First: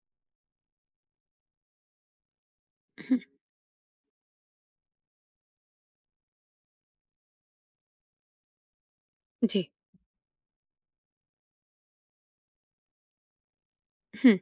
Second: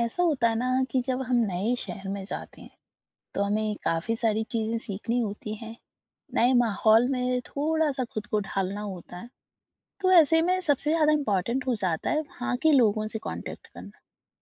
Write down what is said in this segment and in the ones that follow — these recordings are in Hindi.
ऐसा होता है ना कि जब हम नए शहर में जाते हैं हुँ, तो हमें काफी सारी चीजें सीखनी होती हैं। नए माहौल में थोड़ा सा खुद को ढालना होता है। जी। तो ऐसे में सबसे ज्यादा इम्पोर्टेंट हो जाता है वहाँ के लोगों से कांटेक्ट करना, हुँ,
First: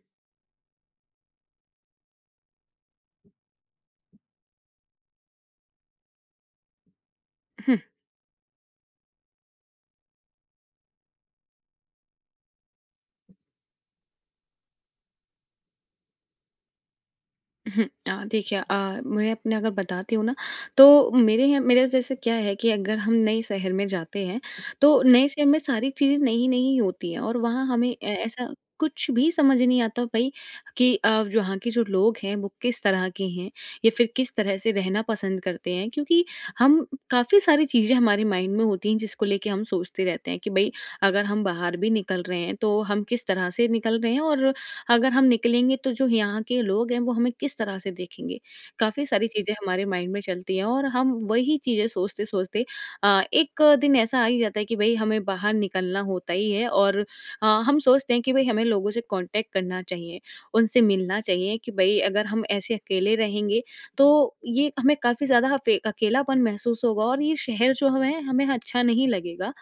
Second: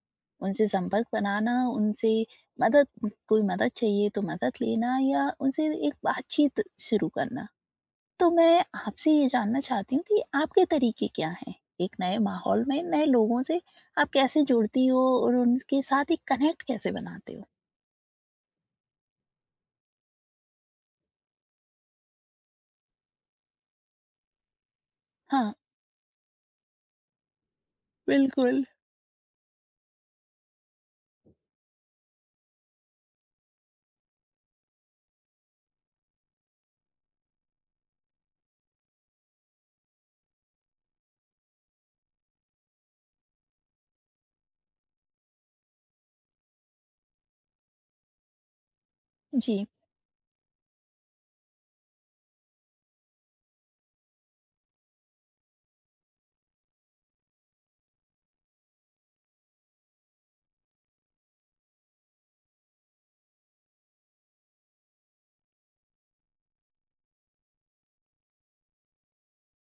उनसे संपर्क बनाना, उनसे मदद कोई मदद चाहिए तो मदद लेना या उनसे एक बातचीत शुरू करना। हुँ, तो मैं आपसे ये जानना चाहती हूँ कि आपके तरीके क्या हैं? एक नए माहौल में नए लोगों से आप कैसे जुड़ती हो और उनके साथ एक कनेक्ट कैसे बनाते हो? हुँ। देखिए, मैं अपने अगर बताती हूँ ना, तो मेरे यहाँ मेरे जैसे क्या है कि अगर हम नए शहर में जाते हैं, तो नए शहर हाँ। में सारी चीज़ें नई-नई होती हैं और वहाँ हमें ए ऐसा बिल्कुल। कुछ भी समझ नहीं आता भई, कि यहाँ के जो लोग हैं, वो किस तरह के हैं या फिर किस तरह से रहना पसंद करते हैं। क्योंकि हम काफ़ी सारी चीज़ें हमारे माइंड में होती हैं, जिसको लेके हम सोचते रहते हैं कि भई अगर हम बाहर भी निकल रहे हैं, तो हम किस तरह से निकल रहे हैं, और अगर हम निकलेंगे तो जो यहाँ के लोग हैं वो हमें किस तरह से देखेंगे। काफ़ी सारी चीज़ें जी। हमारे माइंड में चलती हैं, और हम वही चीज़ें सोचते सोचते एक दिन ऐसा आ ही जाता है कि भाई हमें बाहर निकलना होता ही है, और हम सोचते हैं कि भाई हमें लोगों से कांटेक्ट करना चाहिए, उनसे मिलना चाहिए। कि भाई अगर हम ऐसे अकेले रहेंगे, तो ये हमें काफ़ी ज़्यादा अकेलापन महसूस होगा, और ये शहर जो हमें हमें अच्छा नहीं लगेगा।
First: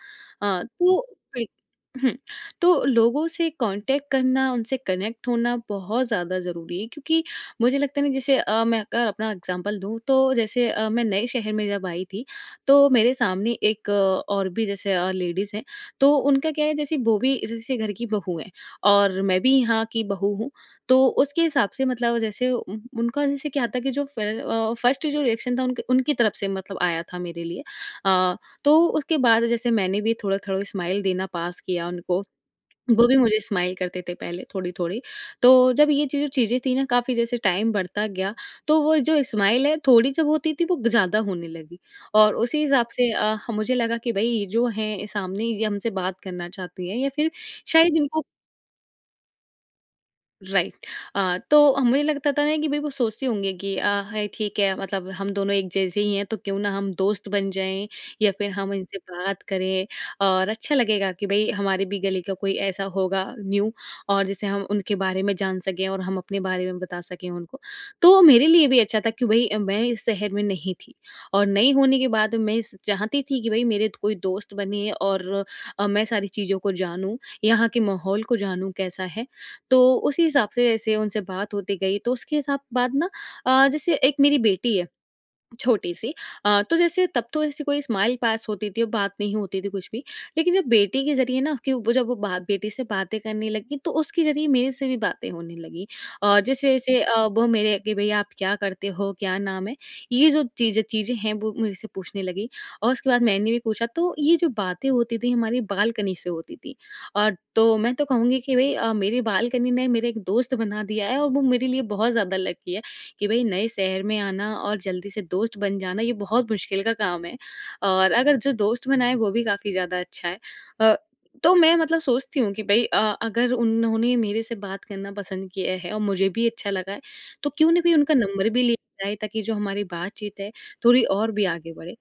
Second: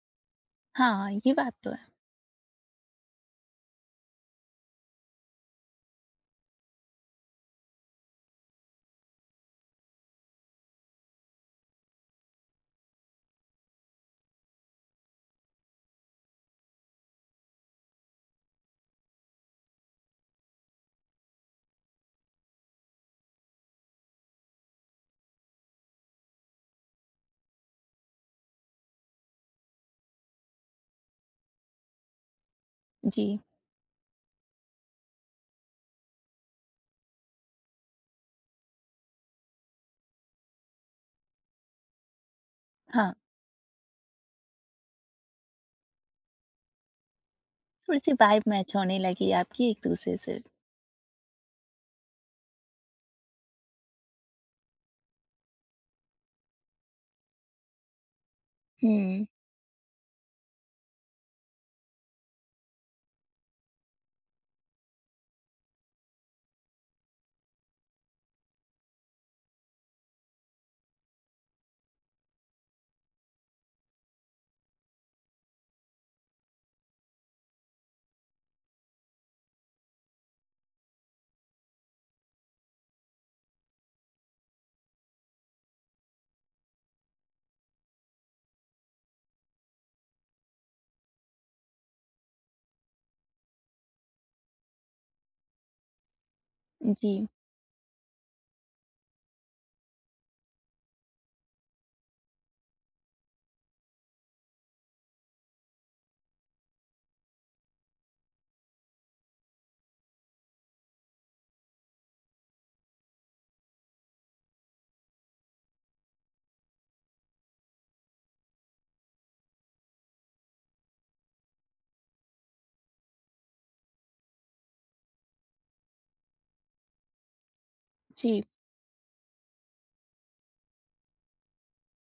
अ, तो हाँ, ये बिल- बात तो है। हम्म तो लोगों से कांटेक्ट करना, उनसे कनेक्ट होना बहुत ज़्यादा ज़रूरी है, क्योंकि मुझे लगता है ना, जैसे मैं अगर अपना एग्जांपल दूँ, तो जैसे मैं नए शहर में जब आई थी, तो मेरे सामने एक और भी जैसे लेडीज़ हैं, तो उनका क्या है, जैसे वो भी जैसे घर की बहू हैं, और मैं भी यहाँ की बहू हूँ। तो उसके हिसाब से मतलब जैसे उन उनका जैसे क्या था, कि जो फर्स्ट जो रिएक्शन था उनके उनकी तरफ से, मतलब आया था मेरे लिए। अ, तो उसके बाद जैसे मैंने भी थोड़ा-थोड़ा स्माइल देना पास किया उनको। वो भी जी, मुझे स्माइल करते थे पहले थोड़ी-थोड़ी। तो जब ये चीज़ जो चीज़ें थी ना काफ़ी, जैसे टाइम बढ़ता गया, तो वो जो स्माइल है थोड़ी जब होती थी, वो ज़्यादा होने लगी। और उसी हिसाब से हाँ। मुझे लगा कि भई ये जो हैं सामने, ये हमसे बात करना चाहती हैं, या फिर शायद थोड़ी-सी इनको। वाइब मैच होने लगी आपकी एक-दूसरे से। राइट। तो मुझे लगता था ना कि भई वो सोचती होंगी, कि है ठीक है, मतलब हम दोनों एक जैसे ही हैं, तो क्यों ना हम दोस्त बन जाएँ, या फिर हम इनसे हुँ। बात करें, और अच्छा लगेगा कि भई हमारे भी गली का कोई ऐसा होगा न्यू, और जिससे हम उनके बारे में जान सकें, और हम अपने बारे में बता सकें उनको। तो मेरे लिए भी अच्छा था कि भई मैं इस शहर में नहीं थी, और नहीं होने के बाद मैं स चाहती थी कि भई मेरे कोई दोस्त बने, और मैं सारी चीज़ों को जानूँ, यहाँ के माहौल को जानूँ कैसा है। तो उसी हिसाब से ऐसे उनसे बात होती गई, तो उसके हिसाब बाद ना, जैसे एक मेरी बेटी है, छोटी-सी। तो जैसे तब तो ऐसी कोई स्माइल पास होती थी, और बात नहीं होती थी कुछ भी। लेकिन जब बेटी के ज़रिए ना, कि वो जब वो बा बेटी से बातें करने लगी, तो उसके ज़रिए मेरे से भी बातें होने लगी। जैसे-जैसे जी, वो मेरे, कि भैया आप क्या करते हो? क्या नाम है? ये जो चीज़ें चीज़ें हैं, वो मेरे से पूछने लगी, और उसके बाद मैंने भी पूछा, तो ये जो बातें होती थी हमारी बालकनी से होती थी। तो मैं तो कहूँगी कि भई मेरी बालकनी ने मेरा एक दोस्त बना दिया है, और वो मेरे लिए बहुत ज़्यादा लकी है। कि भई नए शहर में आना और जल्दी से दोस्त बन जाना, ये बहुत मुश्किल का काम है, और अगर जो दोस्त बनाए वो भी काफ़ी ज़्यादा अच्छा है। अ, तो मैं मतलब सोचती हूँ कि भई अगर उन्होंने मेरे से बात करना पसंद किया है, और मुझे भी अच्छा लगा है, तो क्यों ना भी उनका जी, नंबर भी लिया जाए, ताकि जो हमारी बातचीत है थोड़ी और भी आगे बढ़े।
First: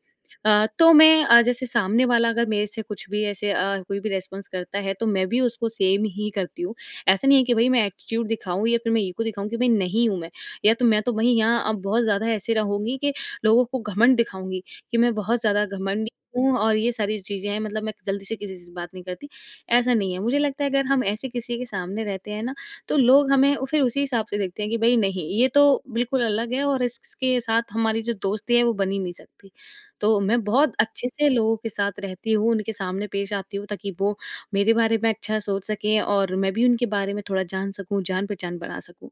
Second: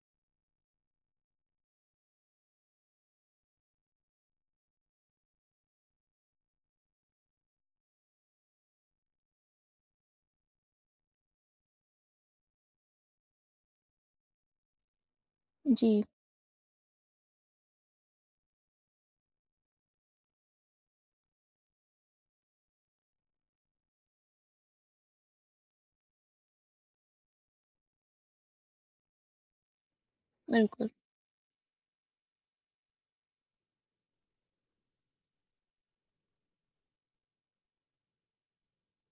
तो मैं जैसे सामने वाला अगर मेरे से कुछ भी ऐसे कोई भी रिस्पॉन्स करता है, तो मैं भी उसको सेम ही करती हूँ। ऐसा नहीं है कि भई मैं एटीट्यूड दिखाऊँ, या फिर मैं ईगो दिखाऊँ कि भई नहीं हूँ मैं। या तो मैं तो वहीं यहाँ अब बहुत ज़्यादा ऐसे रहूँगी कि लोगों को घमंड दिखाऊँगी, कि मैं बहुत ज़्यादा जी, घमंडी हूँ, और ये सारी चीज़ें हैं, मतलब मैं जल्दी से किसी से बात नहीं करती, ऐसा नहीं है। मुझे लगता है अगर हम ऐसे किसी के सामने रहते हैं ना, तो लोग हमें उ फिर उसी हिसाब से देखते हैं, कि भई नहीं, ये तो बिल्कुल अलग है, और इसके साथ हमारी जो दोस्ती है वो बन ही नहीं सकती। तो मैं बहुत बिल्कुल। अच्छे से लोगों के साथ रहती हूँ, उनके सामने पेश आती हूँ, ताकि वो मेरे बारे में अच्छा सोच सकें, और मैं भी उनके बारे में थोड़ा जान सकूँ, जान-पहचान बना सकूँ।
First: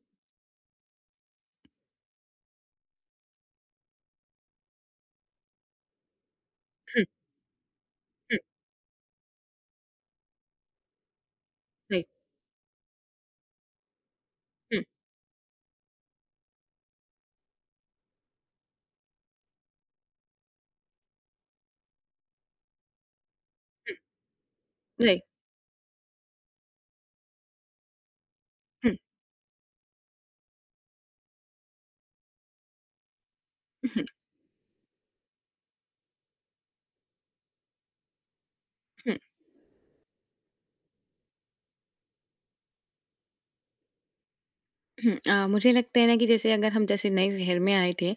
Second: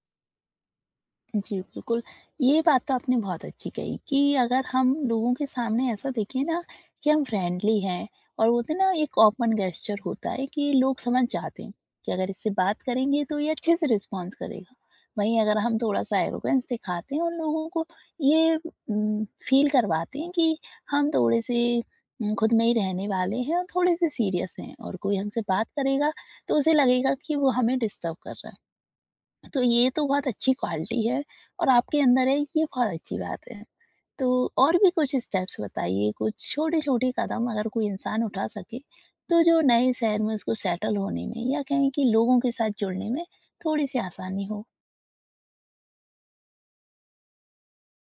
जी, बिल्कुल। ये बात तो आपने बहुत अच्छी कही कि अगर हम लोगों के सामने ऐसा दिखें ना हुँ, कि हम फ्रेंडली हैं हुँ, और वो होता है ना एक ओपन गेस्चर होता है कि लोग समझ जाते हैं जी। कि अगर इससे बात करेंगे तो ये अच्छे से रिस्पॉन्स करेगा। हुँ, वहीं अगर हम थोड़ा-सा एरोगेंस दिखाते हैं और लोगों को ये फ़ील करवाते हैं कि हम थोड़े-से खुद में ही रहने वाले हैं और हुँ, थोड़े-से सीरियस हैं और कोई राइट। हमसे बात करेगा तो उसे लगेगा कि वो हमें डिस्टर्ब कर रहा है। हुँ, तो ये तो बहुत अच्छी क्वालिटी है और आपके अंदर है ये बहुत अच्छी बात है। हुँ, तो और भी कुछ स्टेप्स बताइए, कुछ छोटे-छोटे कदम अगर कोई इंसान उठा सके, हुँ, तो जो नए शहर में उसको सेटल होने में या कहें कि लोगों के साथ जुड़ने में थोड़ी-सी आसानी हो? हुँ। मुझे लगता है ना कि जैसे अगर हम जैसे नए शहर में आए थे,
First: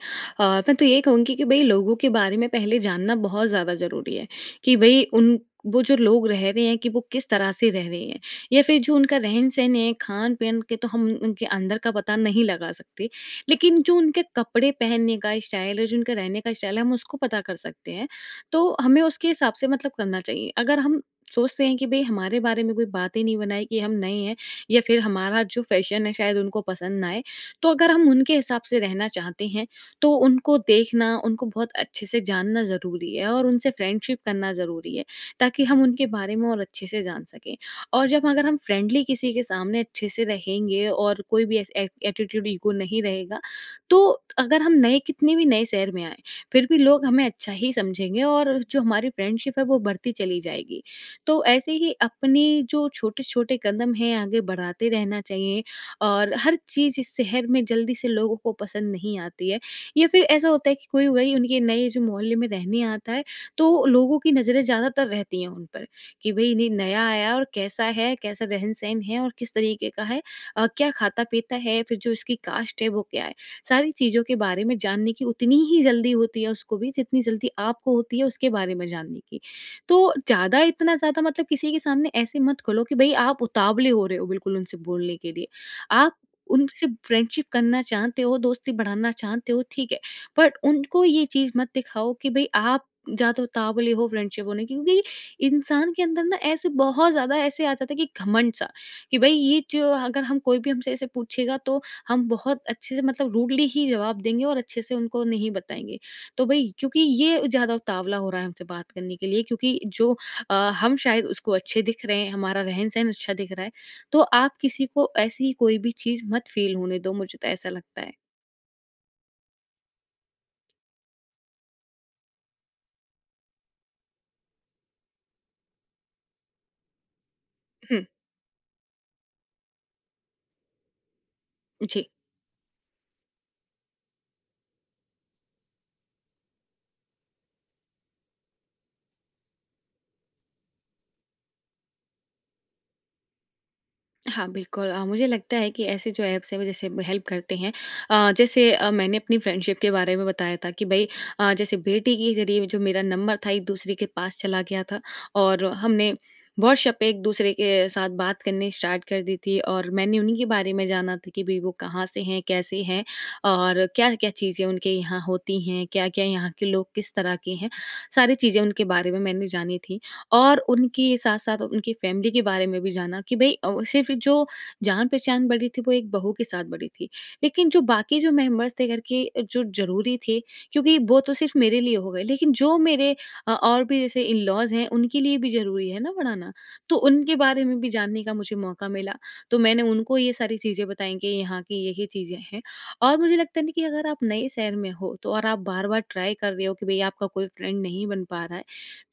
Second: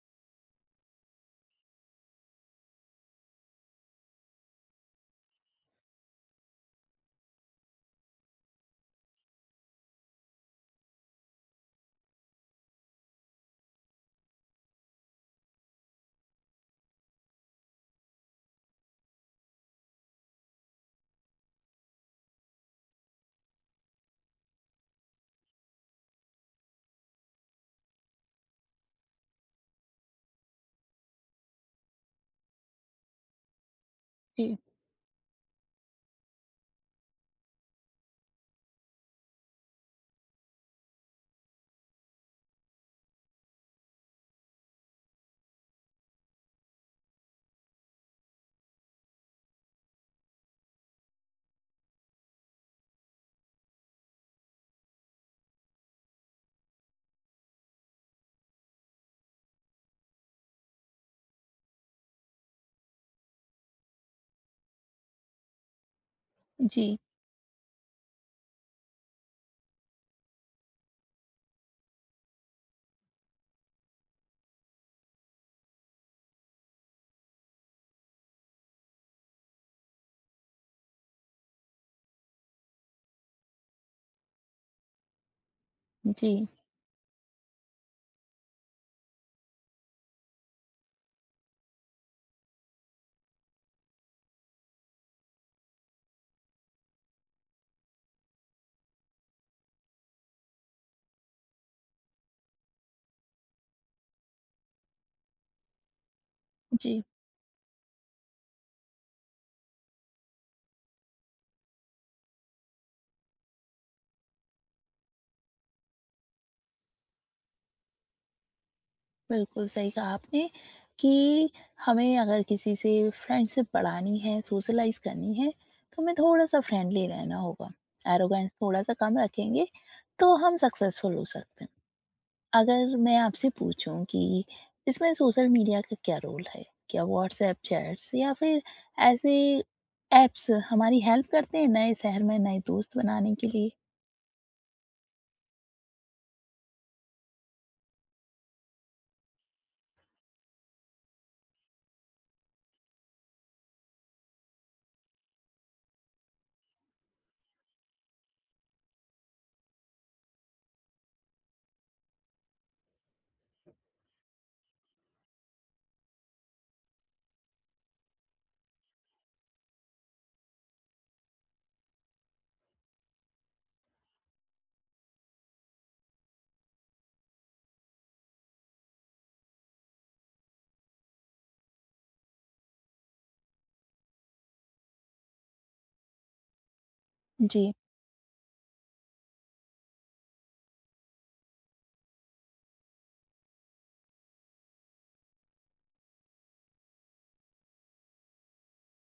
मैं तो ये कहूँगी कि भई लोगों के बारे में पहले जानना बहुत ज़्यादा ज़रूरी है, कि भई उन वो जो लोग रह रहे हैं, कि वो किस तरह से रह रहे हैं, या फिर जो उनका रहन-सहन है, खान-पीन के, तो हम उनके अंदर का पता नहीं लगा सकते। लेकिन जो उनके कपड़े पहनने का स्टाइल है, जो उनका रहने का स्टाइल है, हम उसको पता कर सकते हैं। तो हमें उसके हिसाब से मतलब करना चाहिए। अगर हम सोचते हैं कि भई हमारे बारे में कोई बात ही नहीं बनाए, कि हम नए हैं, या फिर हमारा जो फैशन है शायद उनको पसंद ना आए। तो अगर हम उनके हिसाब से रहना चाहते हैं, तो उनको देखना, उनको बहुत अच्छे से जानना ज़रूरी है, और उनसे फ्रेंडशिप करना जी, ज़रूरी है, ताकि हम उनके बारे में और अच्छे से जान सकें। और जब अगर हम फ्रेंडली किसी के सामने अच्छे से रहेंगे, और कोई भी ऐस ए एटीट्यूड ईगो नहीं रहेगा, तो अगर हम नए कितने भी नए शहर में आएँ, फिर भी लोग हमें अच्छा ही समझेंगे, और जो हमारी फ्रेंडशिप है वो बढ़ती चली जाएगी। तो ऐसे ही अपने जो छोटे-छोटे कदम हैं आगे बढ़ाते रहना चाहिए। और हर चीज़ इस शहर में जल्दी से लोगों को पसंद नहीं आती है, या फिर ऐसा होता है कि कोई वही उनके नए जो मोहल्ले में रहने आता है, तो लोगों की नज़रें ज़्यादातर रहती हैं उन पर, कि भाई इन्हें जी। नया आया, और कैसा है, कैसा रहन-सहन है, और किस तरीके का है, क्या खाता-पीता है, फिर जो इसकी कास्ट है वो क्या है। सारी चीज़ों के बारे में जानने की उतनी ही जल्दी होती है उसको भी, जितनी जल्दी आपको होती है उसके बारे में जानने की। तो ज़्यादा इतना ज़्यादा मतलब किसी के सामने ऐसे मत खोलो कि भई आप उतावले हो रहे हो बिल्कुल उनसे बोलने के लिए। आप जी। उनसे फ्रेंडशिप करना चाहते हो, दोस्ती बढ़ाना चाहते हो, ठीक है। बट उनको ये चीज़ मत दिखाओ कि भई आप ज़्यादा उतावले हो फ्रेंडशिप होने की, क्योंकि इंसान के अंदर ना ऐसे बहुत ज़्यादा ऐसे आ जाता है कि घमंड सा, कि भई ये जो अगर हम कोई भी हमसे ऐसे पूछेगा, तो हम बहुत अच्छे से मतलब रूडली ही जवाब देंगे, और अच्छे से उनको नहीं बताएँगे। तो भई क्योंकि जी, ये ज़्यादा उतावला हो रहा है हमसे बात करने के लिए, क्योंकि जो अ, हम शायद उसको अच्छे दिख रहे हैं, हमारा रहन-सहन अच्छा दिख रहा है, तो आप किसी को ऐसी कोई भी चीज़ मत फ़ील होने दो, मुझे तो ऐसा लगता है। बिल्कुल सही कहा आपने कि हमें अगर किसी से फ्रेंडशिप बढ़ानी है, सोशलाइज़ करनी है, तो हमें थोड़ा-सा फ्रेंडली रहना होगा। हुँ, एरोगेंस थोड़ा-सा कम रखेंगे, तो हम सक्सेसफुल हो सकते हैं। जी। अगर मैं आपसे पूछूं कि इसमें सोशल मीडिया का क्या रोल है? क्या व्हाट्सएप चैट्स या फिर ऐसे ऐप्स हमारी हेल्प करते हैं नए शहर में नए दोस्त बनाने के लिए? हाँ, बिल्कुल। मुझे लगता है कि ऐसे जो ऐप्स हैं वो जैसे हेल्प करते हैं। जैसे मैंने अपनी फ्रेंडशिप के बारे में बताया था कि भई जैसे बेटी के ज़रिए जो मेरा नंबर था एक-दूसरे के पास चला गया था, और हमने व्हाट्सऐप पे एक-दूसरे के साथ बात करनी स्टार्ट कर दी थी, और मैंने उन्हीं के बारे में जाना था कि भई वो कहाँ से हैं, कैसे हैं, और क्या-क्या चीज़ें उनके यहाँ होती हैं, क्या-क्या यहाँ के लोग किस तरह के हैं, सारी चीज़ें उनके बारे में मैंने जानी थी। और उनके साथ-साथ उनकी फैमिली के बारे में भी जाना कि भई सिर्फ़ जो जान-पहचान बड़ी थी, वो एक बहू के साथ बड़ी थी। लेकिन जो बाकी जो मेंबर्स थे घर के, जो ज़रूरी थे, क्योंकि वो तो सिर्फ़ मेरे लिए हो गए, लेकिन जो मेरे और भी जैसे इन-लॉज़ हैं, उनके लिए भी ज़रूरी है ना बनाना, तो उनके बारे जी, में भी जानने का मुझे मौका मिला। तो मैंने उनको ये सारी चीज़ें बताई कि यहाँ की ये-ये चीज़ें हैं, और मुझे लगता है ना कि अगर आप नए शहर में हो, तो और आप बार-बार ट्राई कर रहे हो कि भई आपका कोई फ्रेंड नहीं बन पा रहा है,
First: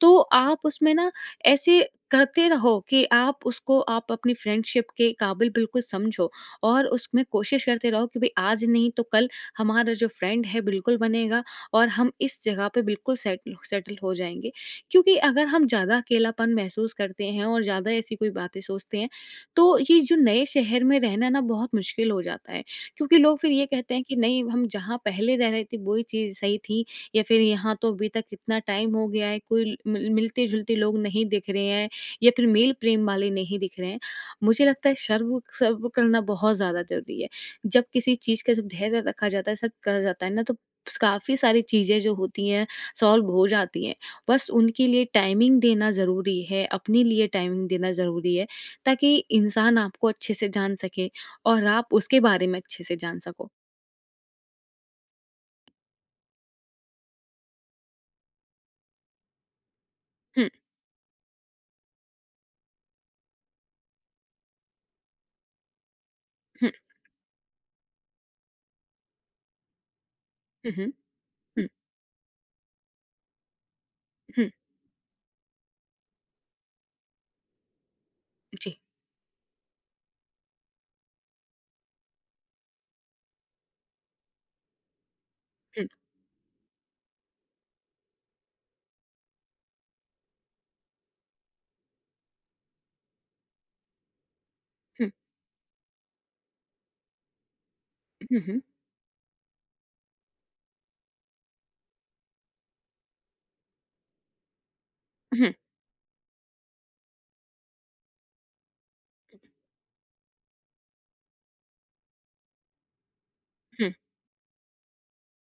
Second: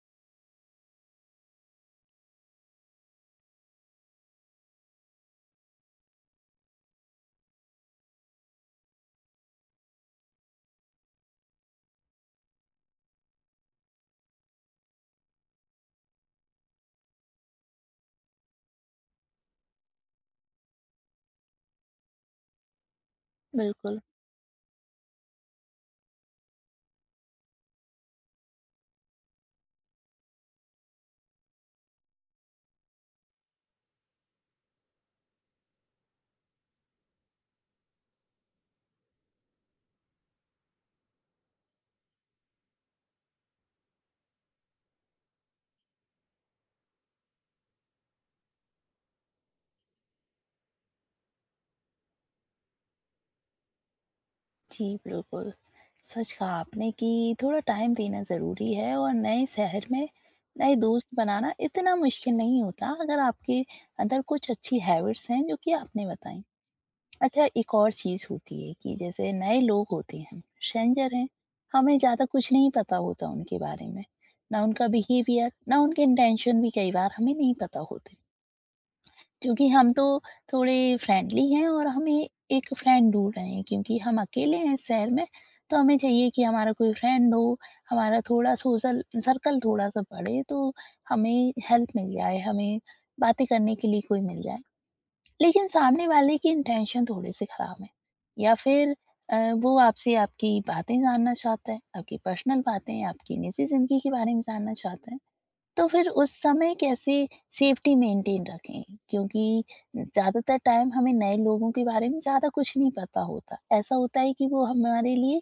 तो आप उसमें ना ऐसे करते रहो कि आप उसको आप अपनी फ्रेंडशिप के काबिल बिल्कुल समझो और उसमें कोशिश करते रहो कि भाई आज नहीं तो कल हमारा जो फ्रेंड है बिल्कुल बनेगा और हम इस जगह पे बिल्कुल सेटल सेटल हो जाएंगे। क्योंकि अगर हम ज़्यादा अकेलापन महसूस करते हैं और ज़्यादा ऐसी कोई बातें सोचते हैं, तो ये जो नए शहर में रहना ना बहुत मुश्किल हो जाता है। क्योंकि लोग फिर ये कहते बिल्कुल। हैं कि नहीं, हम जहाँ पहले रह रहे थे वही चीज़ सही थी, या फिर यहाँ तो अभी तक इतना टाइम हो गया है कोई मिलते-जुलते लोग नहीं दिख रहे हैं, या फिर मेल प्रेम वाले नहीं दिख रहे हैं। मुझे लगता है शर्व सर्व करना बहुत ज़्यादा ज़रूरी है। जब किसी चीज़ का जब धैर्य रखा जाता है, सब करा जाता है ना, तो स काफ़ी सारी चीज़ें जो होती हैं सॉल्व हो जाती हैं। बस उनके लिए टाइमिंग देना ज़रूरी है, अपने लिए टाइमिंग देना ज़रूरी है, ताकि इंसान आपको अच्छे से जान सके और आप उसके बारे में अच्छे से जान सको। जी, बिल्कुल। सच कहा आपने कि थोड़ा टाइम देना ज़रूरी है और नए शहर में हुँ, नए दोस्त बनाना इतना मुश्किल नहीं होता अगर आपके अंदर कुछ अच्छी हैबिट्स हैं जो कि आपने बताई। हुँ, अच्छा एक और चीज़ होती है कि जैसे नए लोग होते हैं, हुँ, हुँ, स्ट्रेंजर हैं, हुँ, हमें ज़्यादा कुछ नहीं पता होता उनके बारे में, हुँ, ना उनका बिहेवियर, ना उनके इंटेंशन भी कई बार हमें नहीं पता होते। जी, क्योंकि हम तो थोड़े फ्रेंडली हैं और हमें एक फ्रेंड ढूंढ रहे हैं क्योंकि हम अकेले हैं इस शहर में, तो हुँ, हमें चाहिए कि हमारा कोई फ्रेंड हो, हमारा थोड़ा सोशल सर्कल थोड़ा-सा बढ़े तो हमें हेल्प मिल जाए, हमें बातें करने के लिए कोई मिल जाए। हुँ। लेकिन सामने वाले की इंटेंशन थोड़े-से खराब है हुँ, या हुँ। फिर अ, वो आपसे आपकी बातें जानना चाहता है, आपकी पर्सनल बातें, आपकी निजी ज़िंदगी के बारे में जानना चाहता है, हुँ, तो फिर उस समय कैसे सेफ्टी मेंटेन रखें? क्योंकि ज़्यादातर टाइम हमें नए लोगों के बारे में ज़्यादा कुछ नहीं पता होता। हुँ, ऐसा होता है कि वो हमारे लिए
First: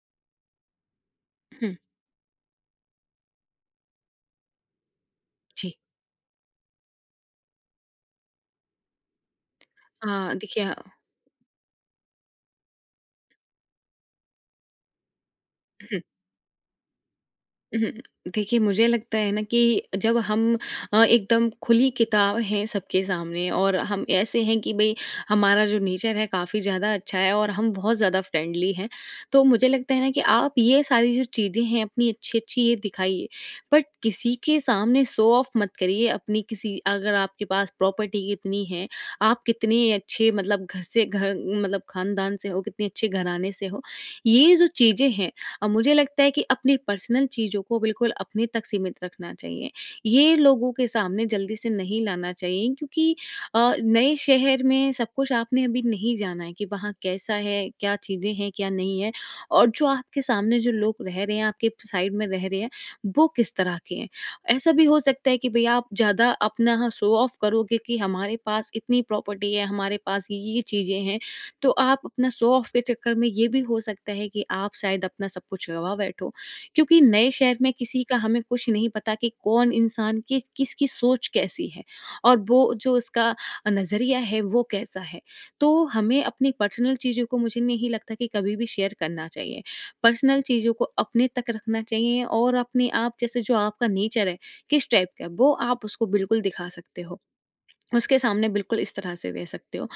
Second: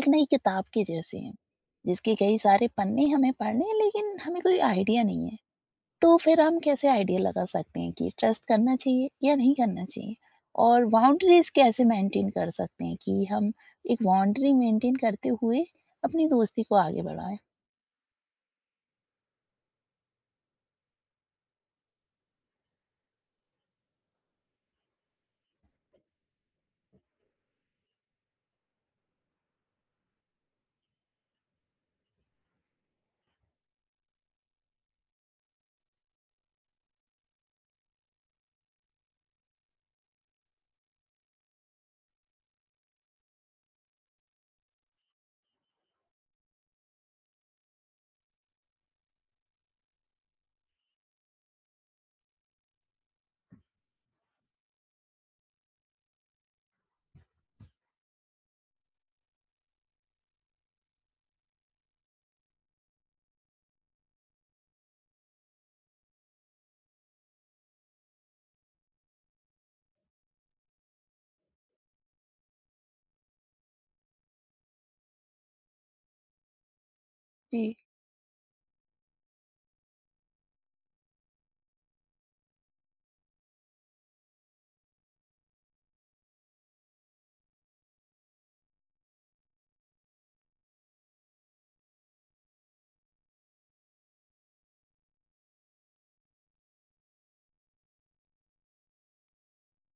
एक नई किताब के जैसे हैं, हुँ। जिसके कई सारे पन्ने हमें पढ़ने हैं लेकिन हमें कोई आइडिया नहीं है। जी। तो फिर हम कैसे आइडिया लगा सकते हैं कि ट्रस्ट करना चाहिए या नहीं करना अ, चाहिए? देखिए और हुँ। बाउंड्रीज़ कैसे मेंटेन कर सकते हैं कि हम एक बाउंड्री मेंटेन करते हुए अपनी दोस्ती को आगे बढ़ाएँ? देखिए, मुझे लगता है ना कि जब हम एकदम खुली किताब हैं सबके सामने और हम ऐसे हैं कि भाई हमारा जो नेचर है काफ़ी ज़्यादा अच्छा है और हम बहुत ज़्यादा फ्रेंडली हैं, तो मुझे लगता है ना कि आप ये सारी जो चीज़ें हैं अपनी अच्छी अच्छी ये दिखाइए। बट किसी के सामने शो ऑफ मत करिए अपनी, किसी, अगर आपके पास प्रॉपर्टी कितनी है, आप कितने अच्छे मतलब घर से घर मतलब खानदान से हो, कितने अच्छे घराने से हो, ये जो चीज़ें हैं, मुझे लगता है कि अपनी पर्सनल चीज़ों को बिल्कुल अपने तक सीमित रखना चाहिए। ये लोगों के सामने जल्दी से नहीं लाना चाहिए क्योंकि नए शहर में सब कुछ आपने अभी नहीं जाना है कि वहाँ कैसा है, क्या चीज़ें हैं, क्या नहीं है, और जो आपके सामने जो लोग रह रहे हैं, आपके साइड में रह रहे हैं, वो किस तरह के हैं। ऐसा भी हो सकता है कि भैया आप ज़्यादा अपना शो ऑफ करोगे कि हमारे पास इतनी प्रॉपर्टी है, हमारे पास ये-ये चीज़ें हैं, तो आप अपना शो ऑफ के चक्कर में ये भी हो सकता है कि आप शायद अपना सब कुछ गवा बैठो, क्योंकि नए शहर में जी, किसी का हमें कुछ नहीं पता कि कौन इंसान की किसकी सोच कैसी है और वो जो उसका नज़रिया है वो कैसा है। तो हमें अपनी पर्सनल चीज़ों को मुझे नहीं लगता कि कभी भी शेयर करना चाहिए। पर्सनल चीज़ों को अपने तक रखना चाहिए और अपने आप जैसे जो आपका नेचर है किस टाइप का है, वो आप उसको बिल्कुल दिखा सकते हो, उसके सामने बिल्कुल इस तरह से दे सकते हो।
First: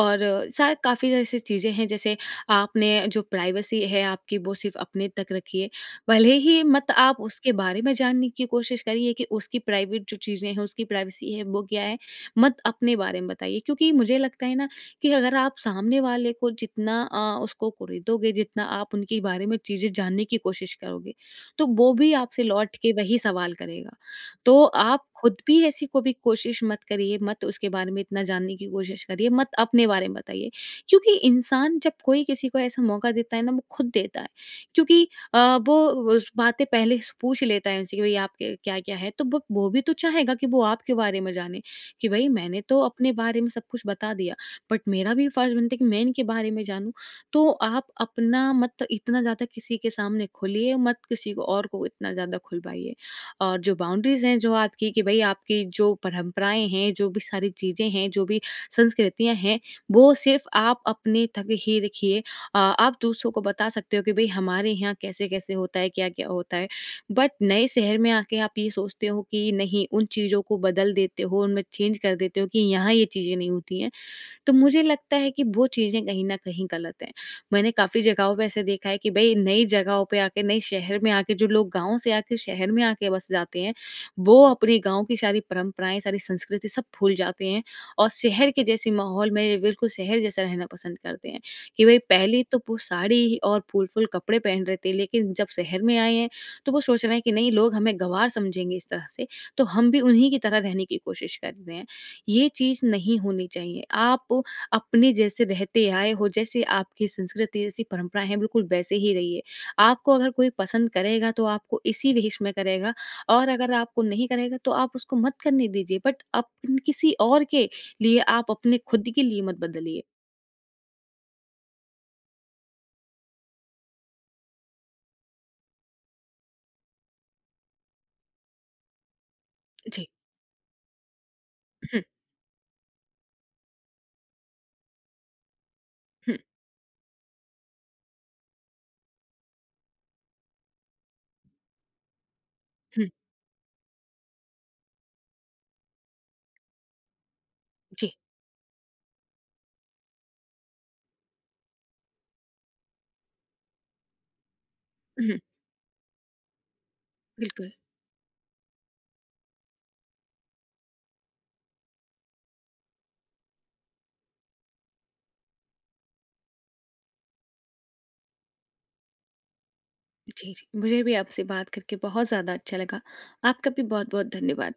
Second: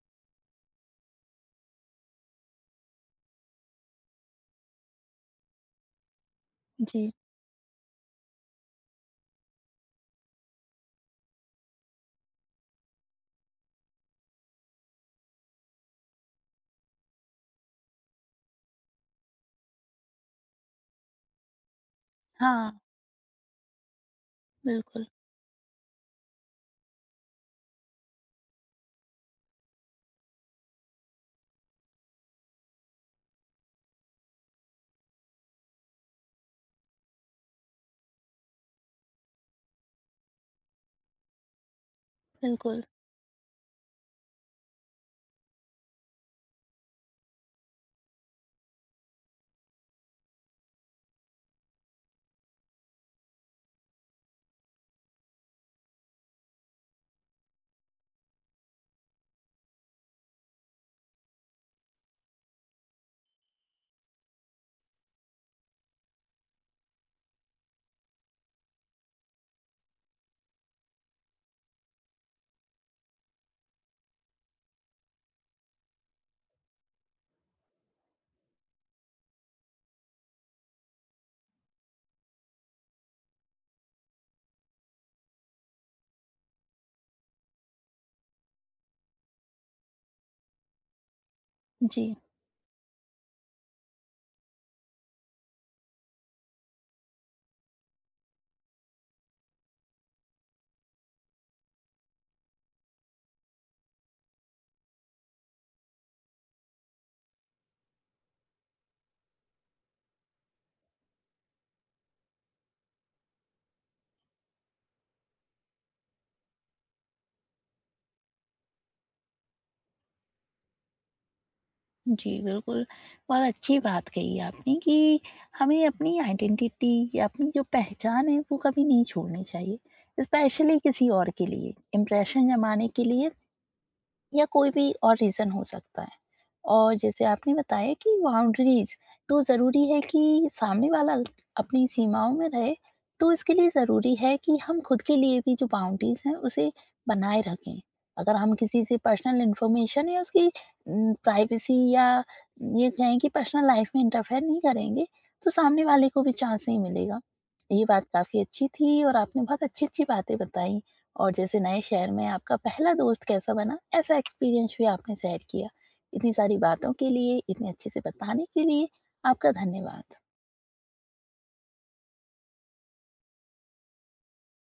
और शायद काफ़ी ऐसी चीज़ें हैं जैसे आपने जो प्राइवेसी है आपकी वो सिर्फ अपने तक रखिए। भले ही मत जी। आप उसके बारे में जानने की कोशिश करिए कि उसकी प्राइवेट जो चीज़ें हैं उसकी प्राइवेसी है वो क्या है, मत अपने बारे में बताइए। क्योंकि मुझे लगता है ना कि अगर आप सामने वाले को जितना उसको खरीदोगे, जितना आप उनके बारे में चीज़ें जानने की कोशिश करोगे, तो वो भी आपसे हाँ, लौट के वही सवाल करेगा। तो आप बिल्कुल, खुद भी ऐसी को भी कोशिश मत करिए, मत उसके बारे में इतना जानने की कोशिश करिए, मत अपने बारे में बताइए। क्योंकि इंसान जब कोई किसी को ऐसा मौका देता है ना, वो खुद देता है। क्योंकि वो उस बातें पहले से पूछ लेता है उनसे कि भई आपके क्या-क्या है? तो वो भी तो चाहेगा कि वो आपके बारे में जाने कि भई मैंने तो बिल्कुल। अपने बारे में सब कुछ बता दिया, बट मेरा भी फर्ज़ बनता है कि मैं इनके बारे में जानूँ। तो आप अपना मत इतना ज़्यादा किसी के सामने खोलिए, मत किसी को और को इतना ज़्यादा खुलवाइए। और जो बाउंड्रीज़ हैं जो आपकी कि भई आपकी जो परंपराएँ हैं, जो भी सारी चीज़ें हैं, जो भी संस्कृतियाँ हैं, वो सिर्फ़ आप अपने तक ही रखिए। आप दूसरों को बता सकते हो कि भई हमारे यहाँ कैसे-कैसे होता है, क्या-क्या होता है। बट नए शहर में आके आप ये सोचते हो कि नहीं, उन चीज़ों को बदल देते हो, उनमें चेंज कर देते हो कि यहाँ ये चीज़ें नहीं होती हैं, तो मुझे लगता है कि वो चीज़ें कहीं न कहीं गलत हैं। मैंने काफ़ी जगहों पे ऐसे देखा है कि भई नई जगहों पे आके, नए शहर में आके जो लोग गाँव से आके शहर में आके बस जाते हैं, वो अपने गाँव की सारी परंपराएँ, सारी संस्कृति सब भूल जाते हैं और शहर के जैसे माहौल में बिल्कुल शहर जैसा रहना पसंद करते हैं कि भई जी, पहले तो वो साड़ी और फूल-फूल कपड़े पहन रहे थे, लेकिन जब शहर में आए हैं, तो वो सोच रहे हैं कि नहीं लोग हमें गँवार समझेंगे इस तरह से, तो हम भी उन्हीं की तरह रहने की कोशिश कर रहे हैं। ये चीज़ नहीं होनी चाहिए। आप अपने जैसे रहते आए हो, जैसे आपकी संस्कृति, जैसी परंपराएँ हैं, बिल्कुल वैसे ही रहिए। आपको अगर कोई पसंद करेगा, तो आपको इसी भेष में करेगा, और अगर आपको नहीं करेगा, तो आप उसको मत करने दीजिए, बट अपन किसी और के लिए आप अपने खुद के लिए मत बदलिए। जी, बिल्कुल। बहुत अच्छी बात कही आपने कि हमें अपनी आइडेंटिटी या अपनी जो पहचान है वो कभी नहीं छोड़नी चाहिए, जी। स्पेशली किसी और के लिए, हुँ, इम्प्रेशन जमाने के लिए या कोई भी और रीज़न हो सकता है। हुँ, और जैसे आपने बताया कि बाउंड्रीज तो ज़रूरी है कि सामने वाला अपनी सीमाओं में रहे, हुँ। तो इसके लिए ज़रूरी है कि हम खुद के लिए भी जो बाउंड्रीज हैं, उसे बनाए रखें। जी। अगर हम किसी से पर्सनल इन्फॉर्मेशन या उसकी प्राइवेसी या ये कहें कि पर्सनल लाइफ में इंटरफेयर नहीं करेंगे, हुँ, तो सामने वाले को भी चांस नहीं मिलेगा। बिल्कुल। ये बात काफ़ी अच्छी थी और आपने बहुत अच्छी-अच्छी बातें बताई और जैसे नए शहर में आपका पहला दोस्त कैसा बना, ऐसा एक्सपीरियंस भी आपने शेयर किया। इतनी सारी बातों के लिए, इतने अच्छे से बताने के लिए आपका धन्यवाद। जी, जी। मुझे भी आपसे बात करके बहुत ज़्यादा अच्छा लगा। आपका भी बहुत-बहुत धन्यवाद।